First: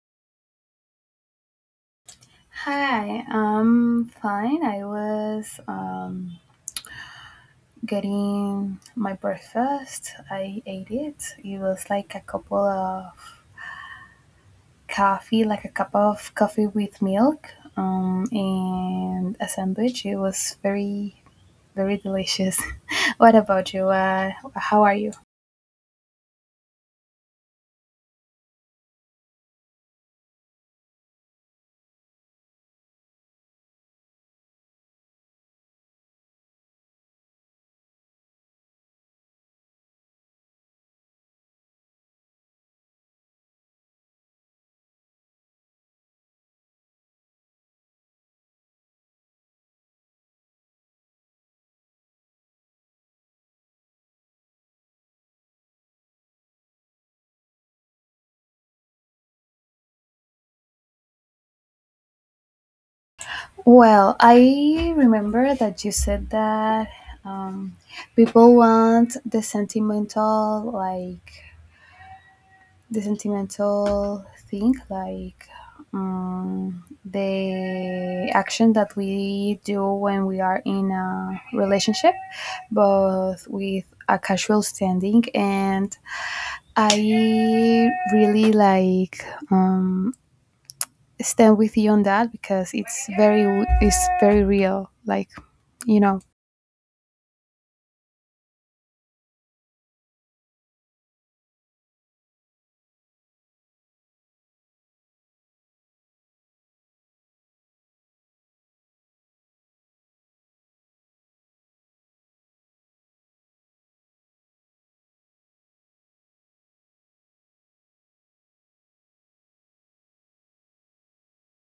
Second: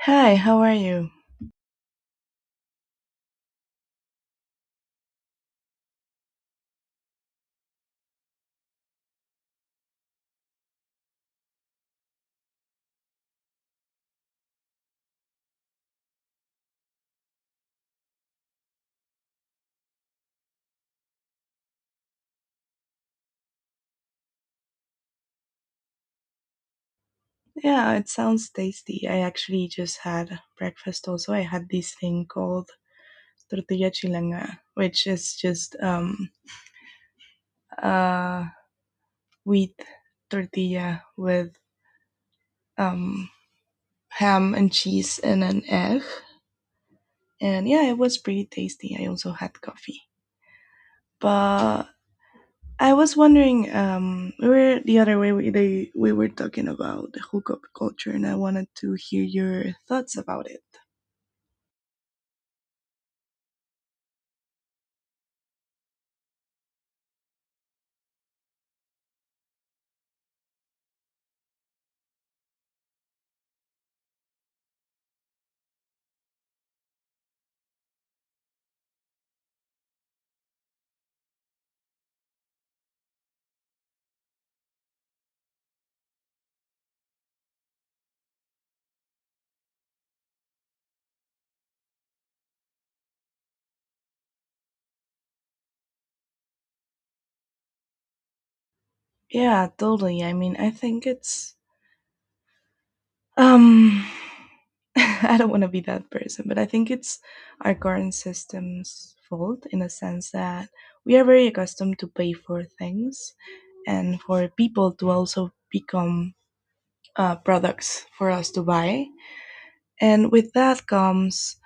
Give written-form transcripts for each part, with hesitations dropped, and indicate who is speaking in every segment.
Speaker 1: Hi, how are you?
Speaker 2: Hi, I'm fine. I was getting my breakfast. I ate it. It was like a couple of coffee, like a cup of coffee with milk, and a sandwich. It was very, very delicious. What about you? How are you?
Speaker 1: Yeah, it sounds tasty. I actually just had breakfast also. I had this thing called tortilla chilanga, which is just uh wheat tortilla with um ham and cheese and an egg. And yeah, it was pretty tasty. I also had coffee. But I was wondering, we were the other way we they, we were talking about the hookup culture, and I wanted to hear your thoughts about it.
Speaker 2: Well, I remember that you said that um, people want the sentimental, like the sentimental thing, like the action that we do when we are in a relationship both with a casual standing, and I really like, um, stand with you on that because it's very real, like you know
Speaker 1: Yeah, totally. I mean, I think it's Um, I don't want to be that person, but I think it's our current system's fault in a sense that we are very accustomed to pay for things and for people to also become products for us to buy. And with that comes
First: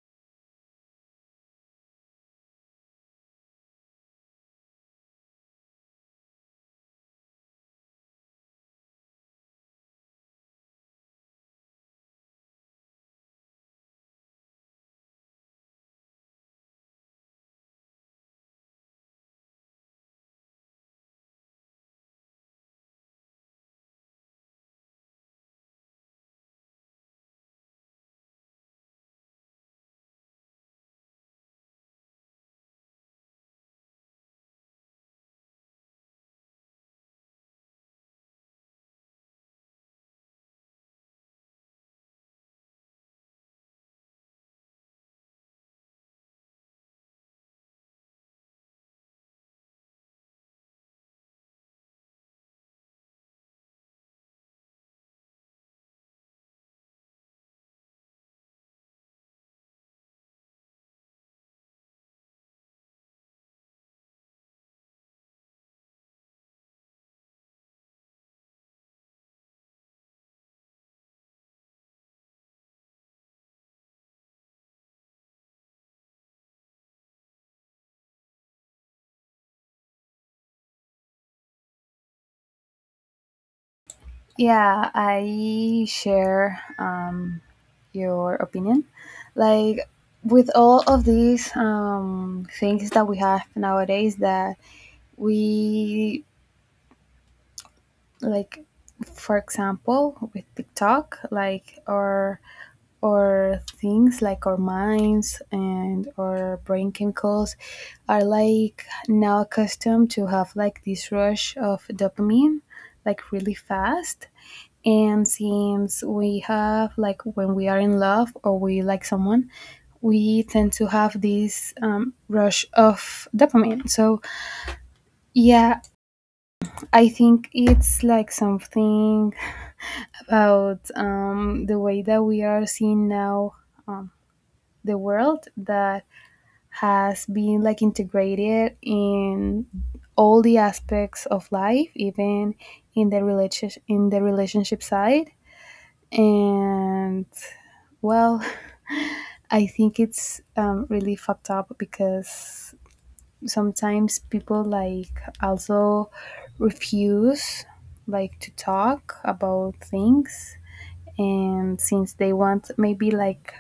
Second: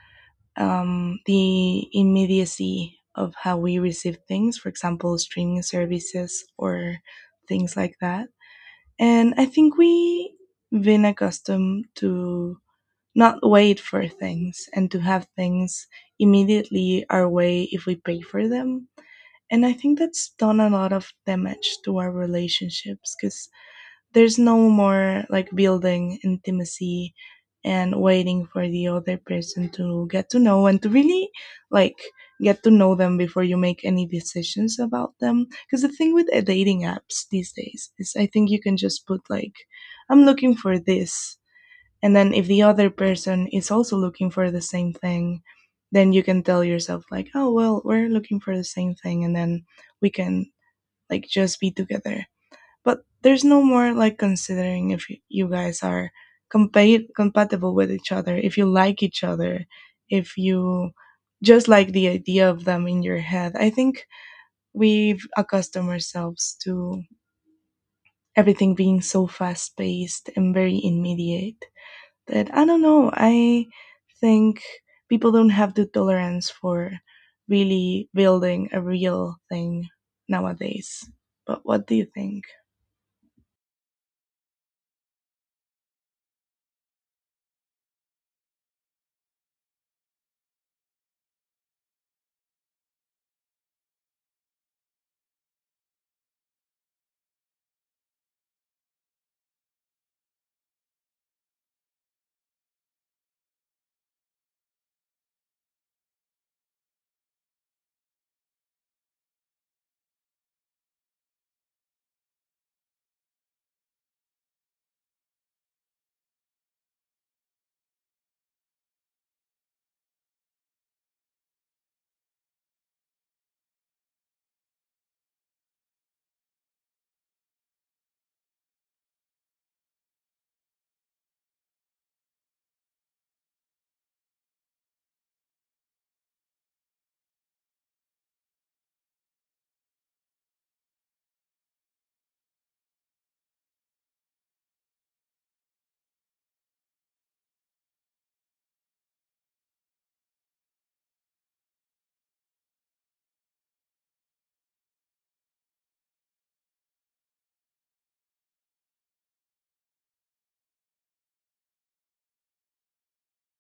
Speaker 1: the immediacy of how we receive things, for example, streaming services or things like that. And I think we have been accustomed to not wait for things and to have things immediately our way if we pay for them. And I think that's done a lot of damage to our relationships because there's no more like building intimacy and waiting for the other person to get to know and to really like get to know them before you make any decisions about them because the thing with dating apps these days is I think you can just put like, "I'm looking for this," and then if the other person is also looking for the same thing, then you can tell yourself like, "Oh, well, we're looking for the same thing and then we can like just be together." But there's no more like considering if you guys are compatible with each other, if you like each other, if you just like the idea of them in your head. I think we've accustomed ourselves to everything being so fast paced and very immediate that I don't know. I think people don't have the tolerance for really building a real thing nowadays. But what do you think?
Speaker 2: Yeah, I share your opinion. Like, with all of these things that we have nowadays, that we, like, for example, with TikTok, like, or things, like, our minds and our brain chemicals are like now accustomed to have like this rush of dopamine, like really fast. And since we have, like, when we are in love or we like someone, we tend to have this rush of dopamine. So, yeah, I think it's like something about the way that we are seeing now um, the world, that has been like integrated in all the aspects of life, even in the relationship side. And, well, I think it's really fucked up, because sometimes people like also refuse like to talk about things. And since they want maybe like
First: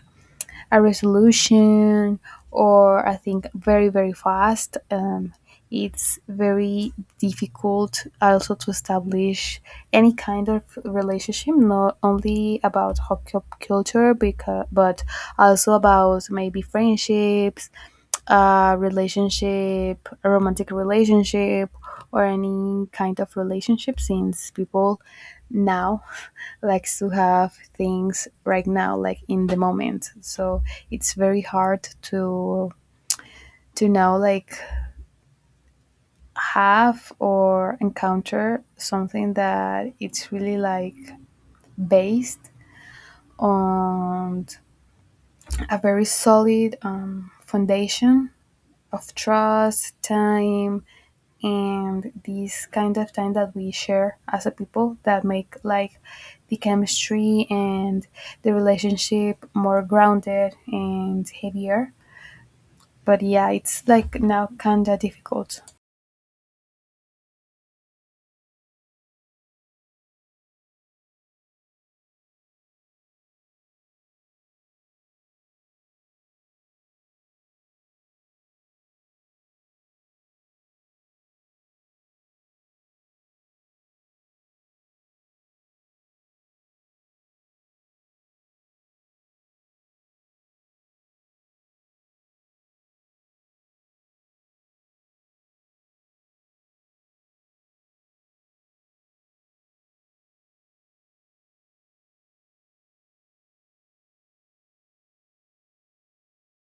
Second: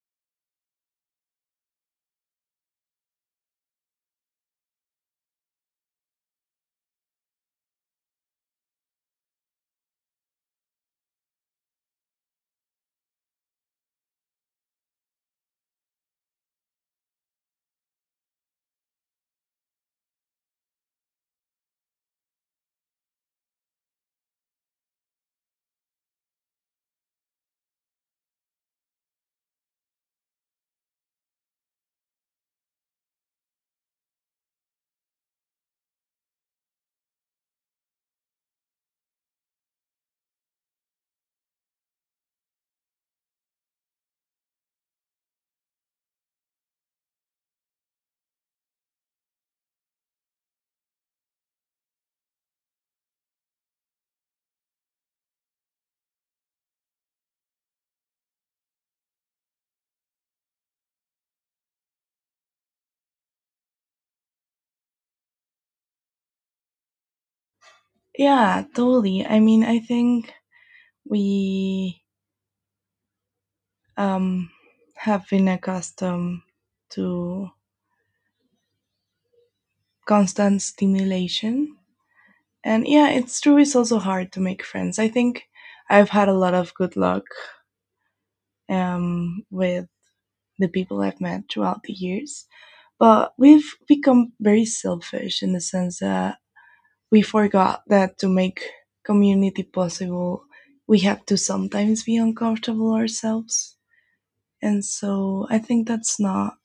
Speaker 2: a resolution, or I think, very very fast. It's very difficult also to establish any kind of relationship, not only about culture, because, but also about maybe friendships, relationship, a romantic relationship, or any kind of relationship, since people now likes to have things right now, like in the moment, so it's very hard to now, like, have or encounter something that it's really like based on a very solid foundation of trust, time, and these kind of time that we share as a people that make like the chemistry and the relationship more grounded and heavier. But yeah, it's like now kind of difficult.
Speaker 1: Yeah, totally. I mean, I think we um, have been accustomed to constant stimulation. And yeah, it's true, it's also hard to make friends. I think I've had a lot of good luck with the people I've met throughout the years. But we've become very selfish in the sense that we forgot that to make community possible, we have to sometimes be uncomfortable ourselves. And so I think that's not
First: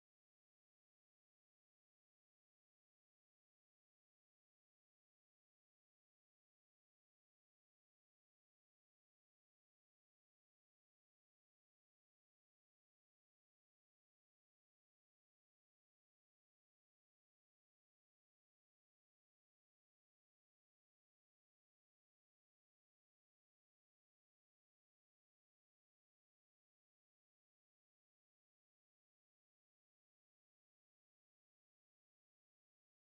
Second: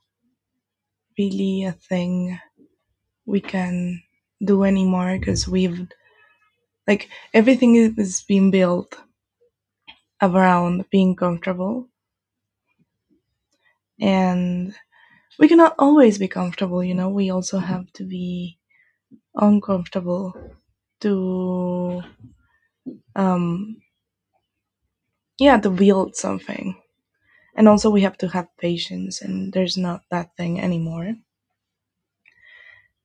Speaker 1: really a thing we can do anymore because we've, like, everything being built around being comfortable. And we cannot always be comfortable, you know, we also have to be uncomfortable to um yeah to build something, and also we have to have patience and there's not that thing anymore.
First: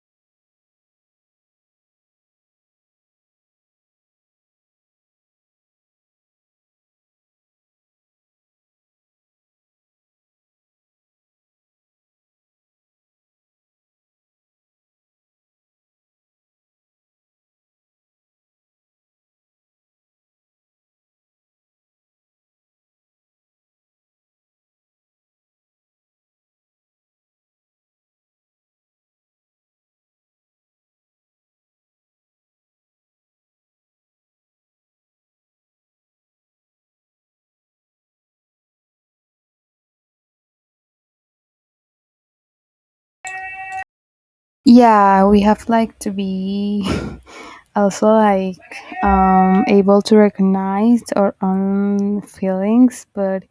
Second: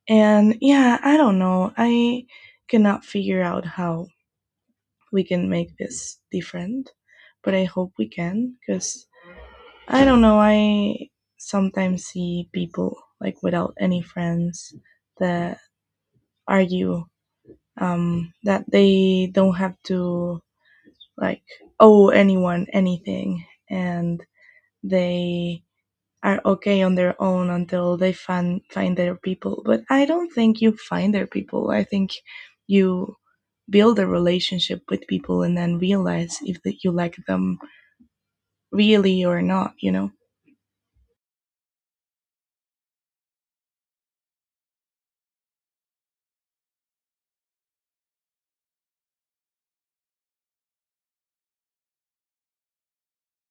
Speaker 1: And yeah, I don't know, I cannot figure out how we can make this different, but I hope we can, because I don't know, I sometimes see people like without any friends that argue that they don't have to like owe anyone anything, and they are okay on their own until they find their people. But I don't think you find their people, I think you build a relationship with people and then realize if that you like them really or not, you know.
Speaker 2: Yeah, we have like to be also like able to recognize our own feelings, but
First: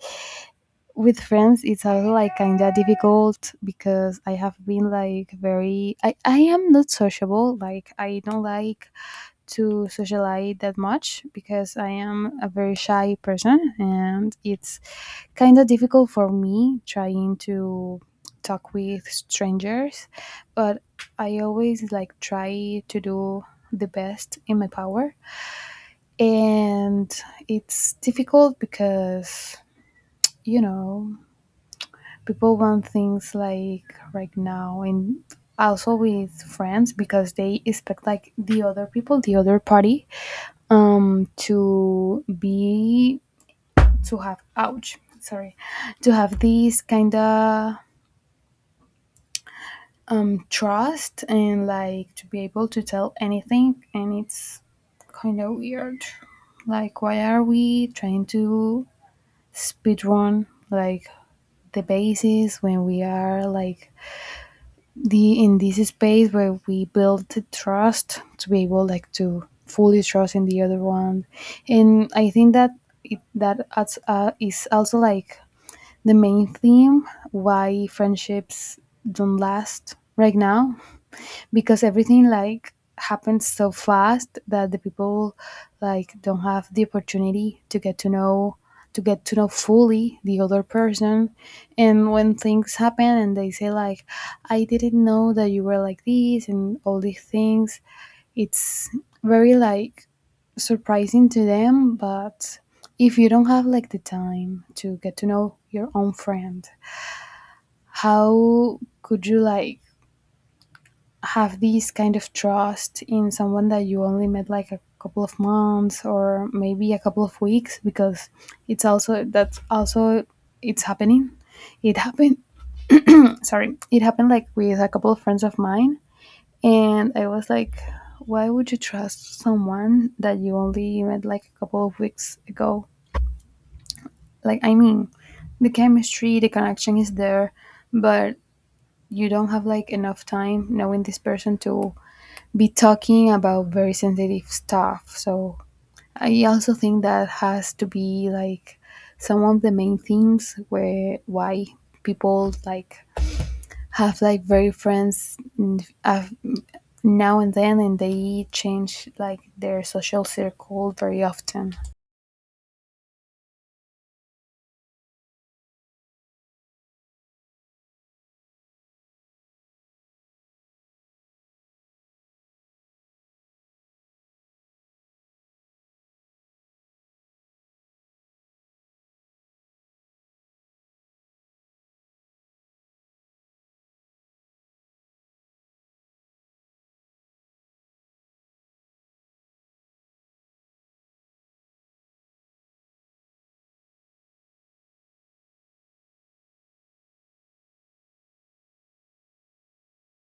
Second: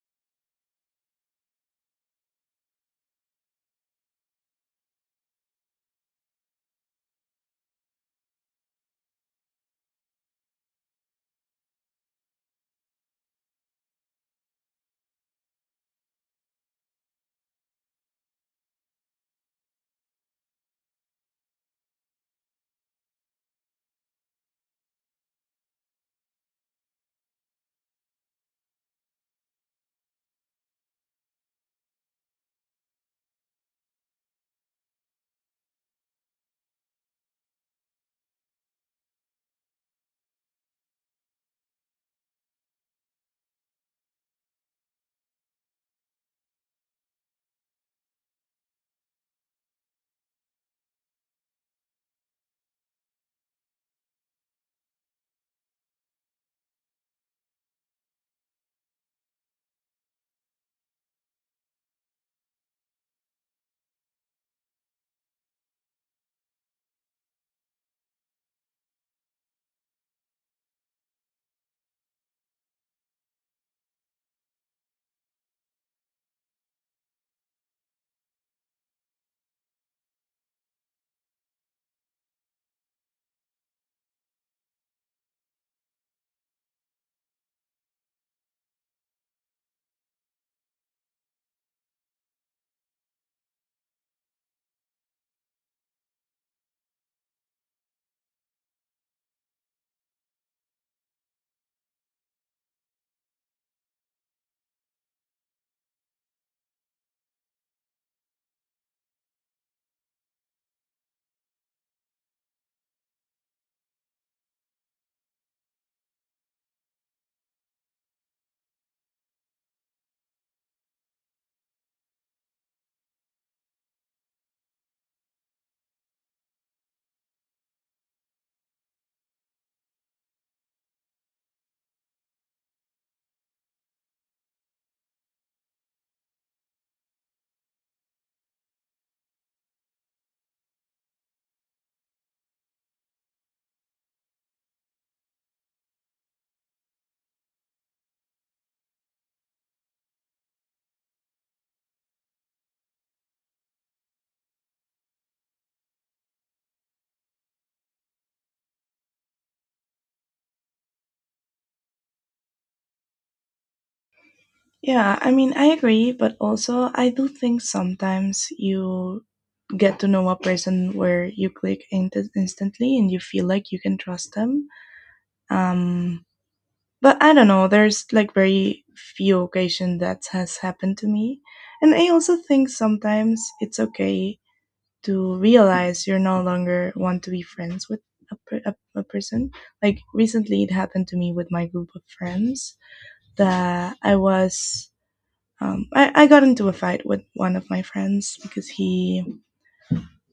Speaker 2: with friends it's also like kind of difficult, because I have been like very, I am not sociable, like I don't like to socialize that much, because I am a very shy person, and it's kind of difficult for me trying to talk with strangers. But I always like try to do the best in my power. And it's difficult because, you know people want things like right now. And also with friends, because they expect like the other party to be, to have, ouch, sorry, to have this kind of trust, and like to be able to tell anything. And it's kind of weird, like, why are we trying to speed run, like, the basis when we are like the in this space where we build trust to be able like to fully trust in the other one. And I think that, that adds, is also like the main theme why friendships don't last right now, because everything like happens so fast that the people like don't have the opportunity to get to know fully the other person. And when things happen and they say like, I didn't know that you were like this and all these things, it's very like surprising to them. But if you don't have like the time to get to know your own friend, how could you like have this kind of trust in someone that you only met like a couple of months or maybe a couple of weeks, because it's also, that's also it's happening it happened sorry, it happened like with a couple of friends of mine. And I was like, why would you trust someone that you only met like a couple of weeks ago? Like, I mean, the chemistry, the connection is there, but you don't have like enough time knowing this person to be talking about very sensitive stuff. So I also think that has to be like some of the main themes where why people like have like very friends, now and then, and they change like their social circle very often.
Speaker 1: Yeah, I mean, I agree, but also I do think sometimes you get to know a person where you click instantly and you feel like you can trust them. Um, but I don't know, there's like very few occasion that has happened to me. And I also think sometimes it's okay to realize you're no longer want to be friends with a person. Like recently it happened to me with my group of friends that I was I got into a fight with one of my friends because he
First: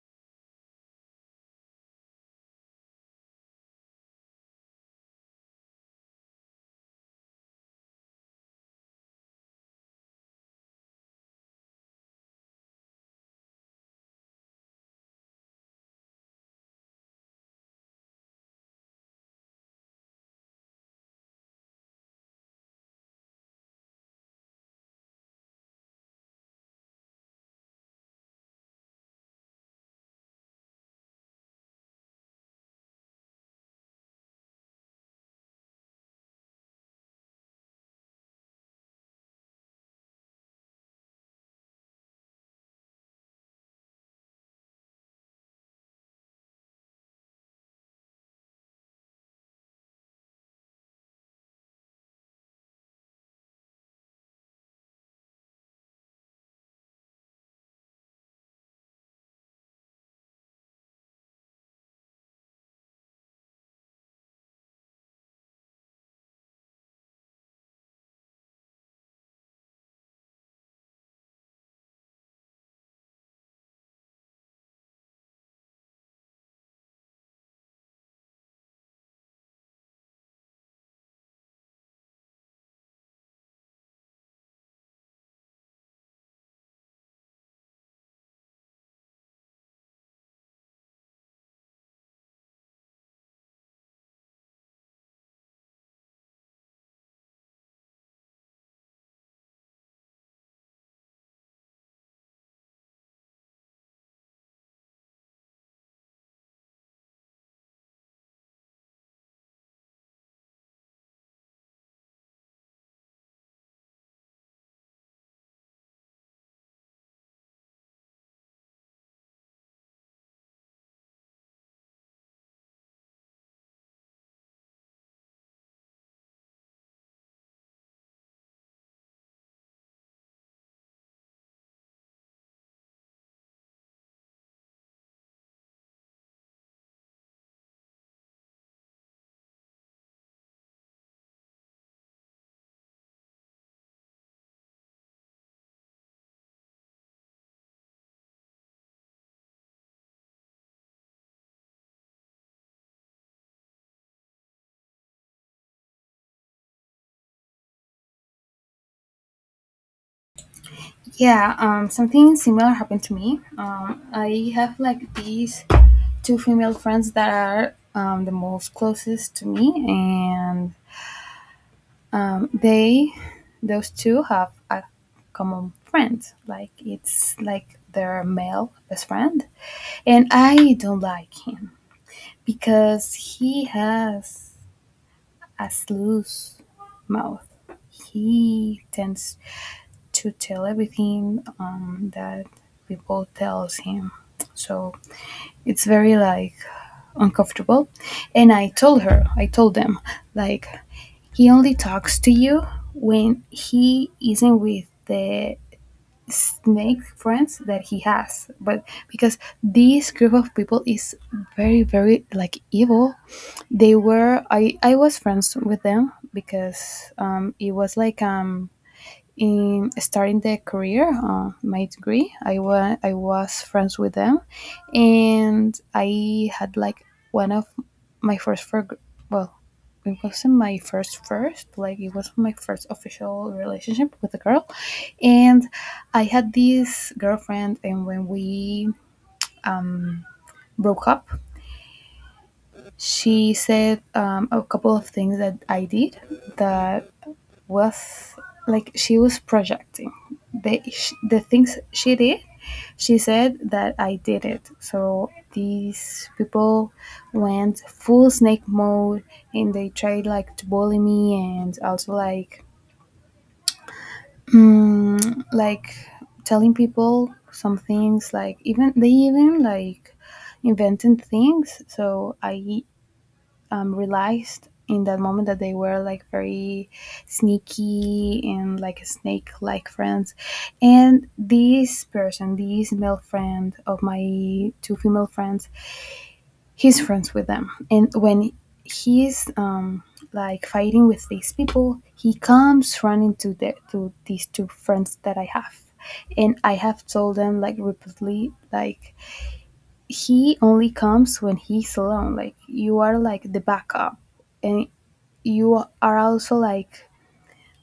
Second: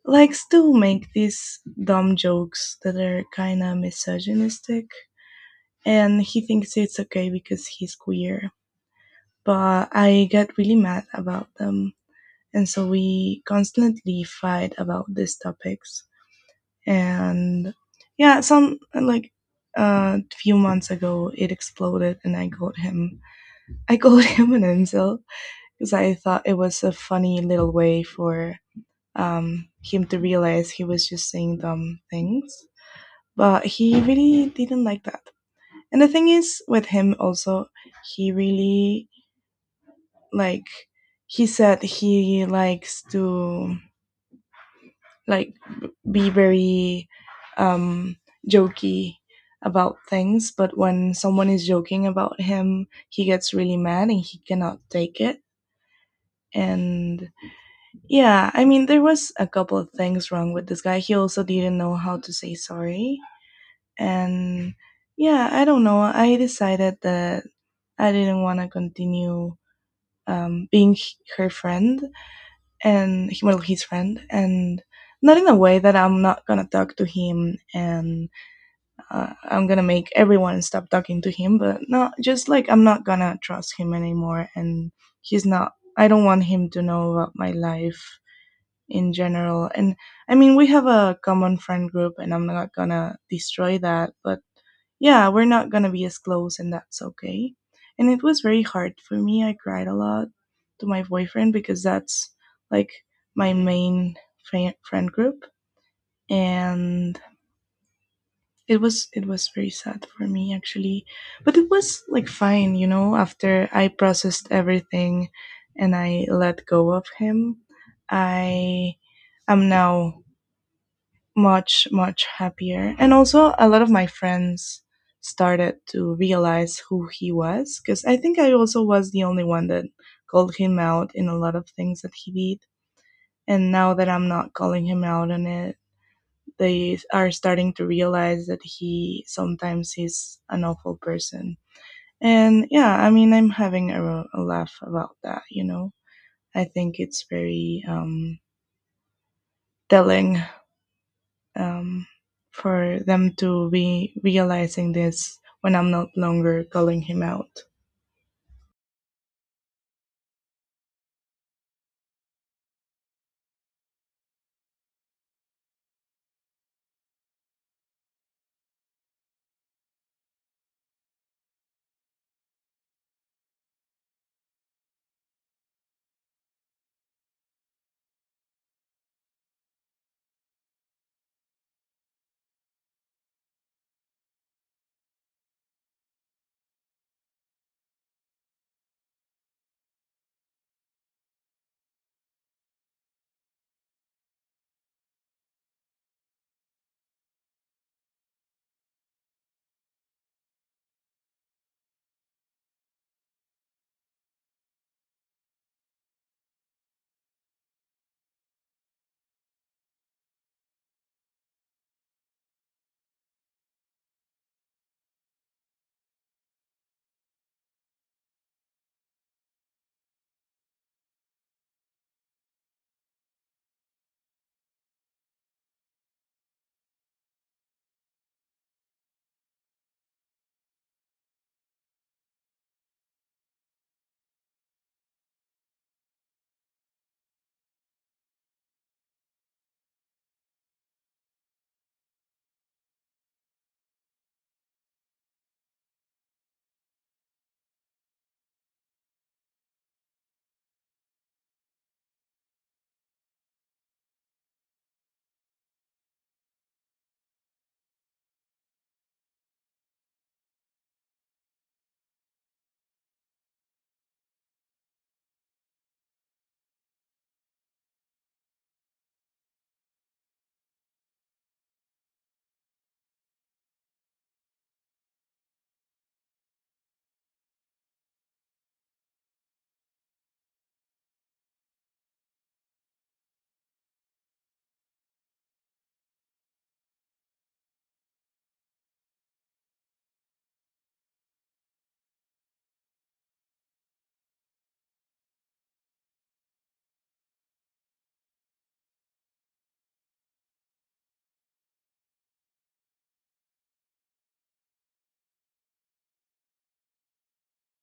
Speaker 1: likes to make these dumb jokes that are kind of misogynistic, and he thinks it's okay because he's queer. But I get really mad about them, and so we constantly fight about these topics. And yeah, some like a few months ago, it exploded, and I called him. I called him an incel because I thought it was a funny little way for him to realize he was just saying dumb things. But he really didn't like that. And the thing is, with him also, he really like he said he likes to like be very um, jokey about things. But when someone is joking about him, he gets really mad and he cannot take it. And yeah, I mean, there was a couple of things wrong with this guy. He also didn't know how to say sorry. And yeah, I don't know, I decided that I didn't want to continue her friend, and well, his friend. And not in a way that I'm not gonna talk to him and I'm gonna make everyone stop talking to him, but no, just like I'm not gonna trust him anymore, and he's not, I don't want him to know about my life in general. And I mean, we have a common friend group and I'm not gonna destroy that, but yeah, we're not gonna be as close, and that's okay. And it was very hard for me. I cried a lot to my boyfriend because that's like my main friend group, and it was very sad for me actually. But it was like fine, you know. After I processed everything, and I let go of him, I am now much happier, and also a lot of my friends started to realize who he was, because I think I also was the only one that called him out in a lot of things that he did, and now that I'm not calling him out on it, they are starting to realize that he sometimes is an awful person. And yeah, I mean, I'm having a laugh about that, you know. I think it's very telling, um, for them to be realizing this when I'm not longer calling him out.
Speaker 2: Yeah, something similar happened to me. I have like these two female friends that are, the most closest to me. And they those two have a common friend, like, it's like their male best friend, and I don't like him because he has a loose mouth. He tends to tell everything, that people tells him, so it's very like uncomfortable. And I told them, like, he only talks to you when he isn't with the snake friends that he has. But because this group of people is very, very, like, evil. They were I was friends with them because it was like, in starting the career, my degree. I was friends with them, and I had like one of my first, for, well, it wasn't my first first, like, it was my first official relationship with a girl. And I had this girlfriend, and when we broke up, she said a couple of things that I did, that was like she was projecting the things she did, she said that I did it, so these people went full snake mode. And they tried like to bully me, and also like like telling people some things, like, even they even like inventing things. So I, realized in that moment that they were like very sneaky and like snake like friends. And this person, this male friend of my two female friends, he's friends with them. And when he's like fighting with these people, he comes running to these two friends that I have. And I have told them, like, repeatedly, like, he only comes when he's alone, like, you are like the backup. And you are also like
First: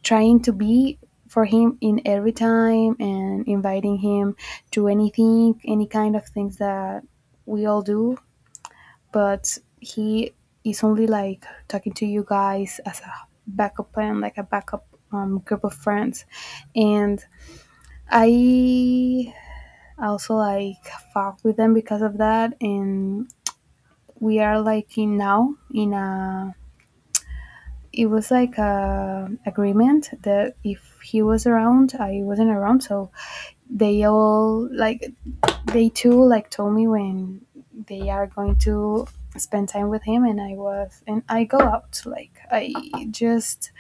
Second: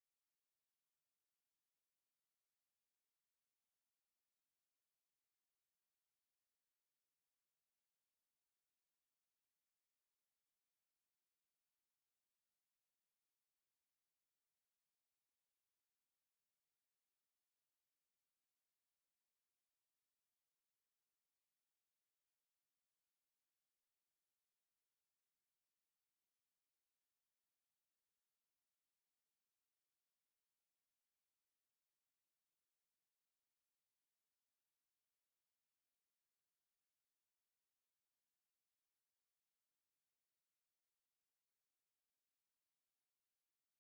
Speaker 2: trying to be for him in every time, and inviting him to anything, any kind of things that we all do, but he is only like talking to you guys as a backup plan, like a backup, group of friends. And I also like fuck with them because of that. And we are like in now, in a, it was like a agreement that if he was around, I wasn't around. So they all like, they too like told me when they are going to spend time with him, and I was and I go out, like, I just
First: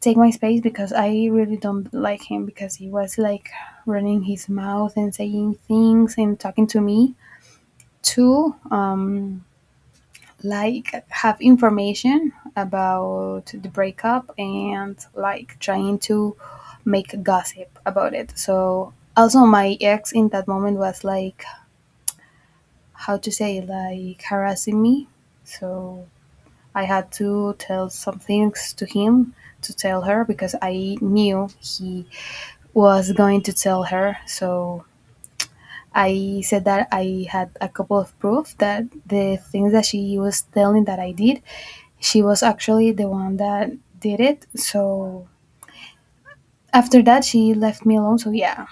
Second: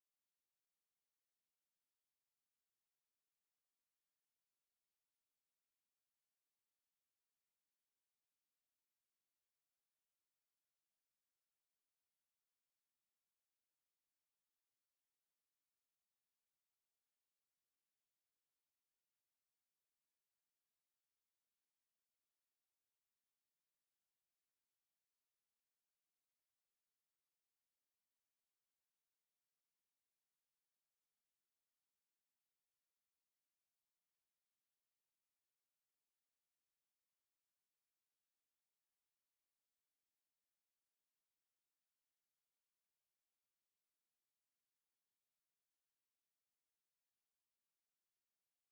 Speaker 2: take my space, because I really don't like him, because he was like running his mouth and saying things, and talking to me too. Like, have information about the breakup, and like trying to make gossip about it. So also my ex in that moment was like, how to say, like, harassing me. So I had to tell some things to him to tell her, because I knew he was going to tell her. So I said that I had a couple of proof, that the things that she was telling that I did, she was actually the one that did it. So after that, she left me alone. So yeah,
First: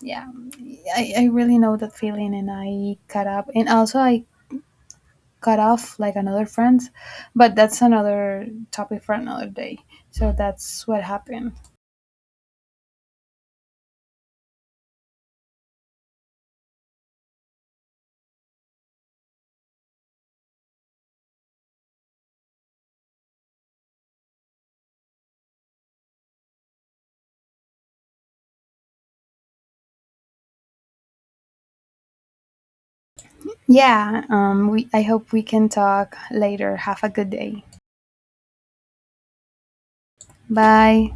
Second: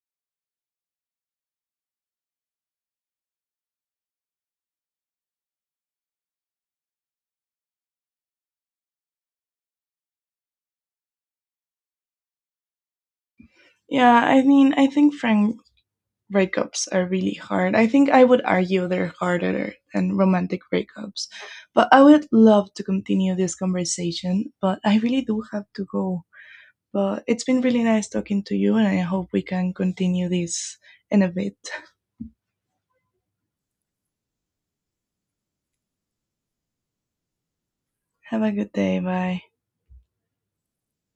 Speaker 2: yeah, I really know that feeling, and I cut up, and also I cut off like another friend, but that's another topic for another day. So that's what happened.
Speaker 1: Yeah, I mean, I think frank breakups are really hard. I think I would argue they're harder than romantic breakups. But I would love to continue this conversation, but I really do have to go. But it's been really nice talking to you, and I hope we can continue this in a bit.
Speaker 2: Yeah, we I hope we can talk later. Have a good day.
Speaker 1: Have a good day. Bye.
Speaker 2: Bye.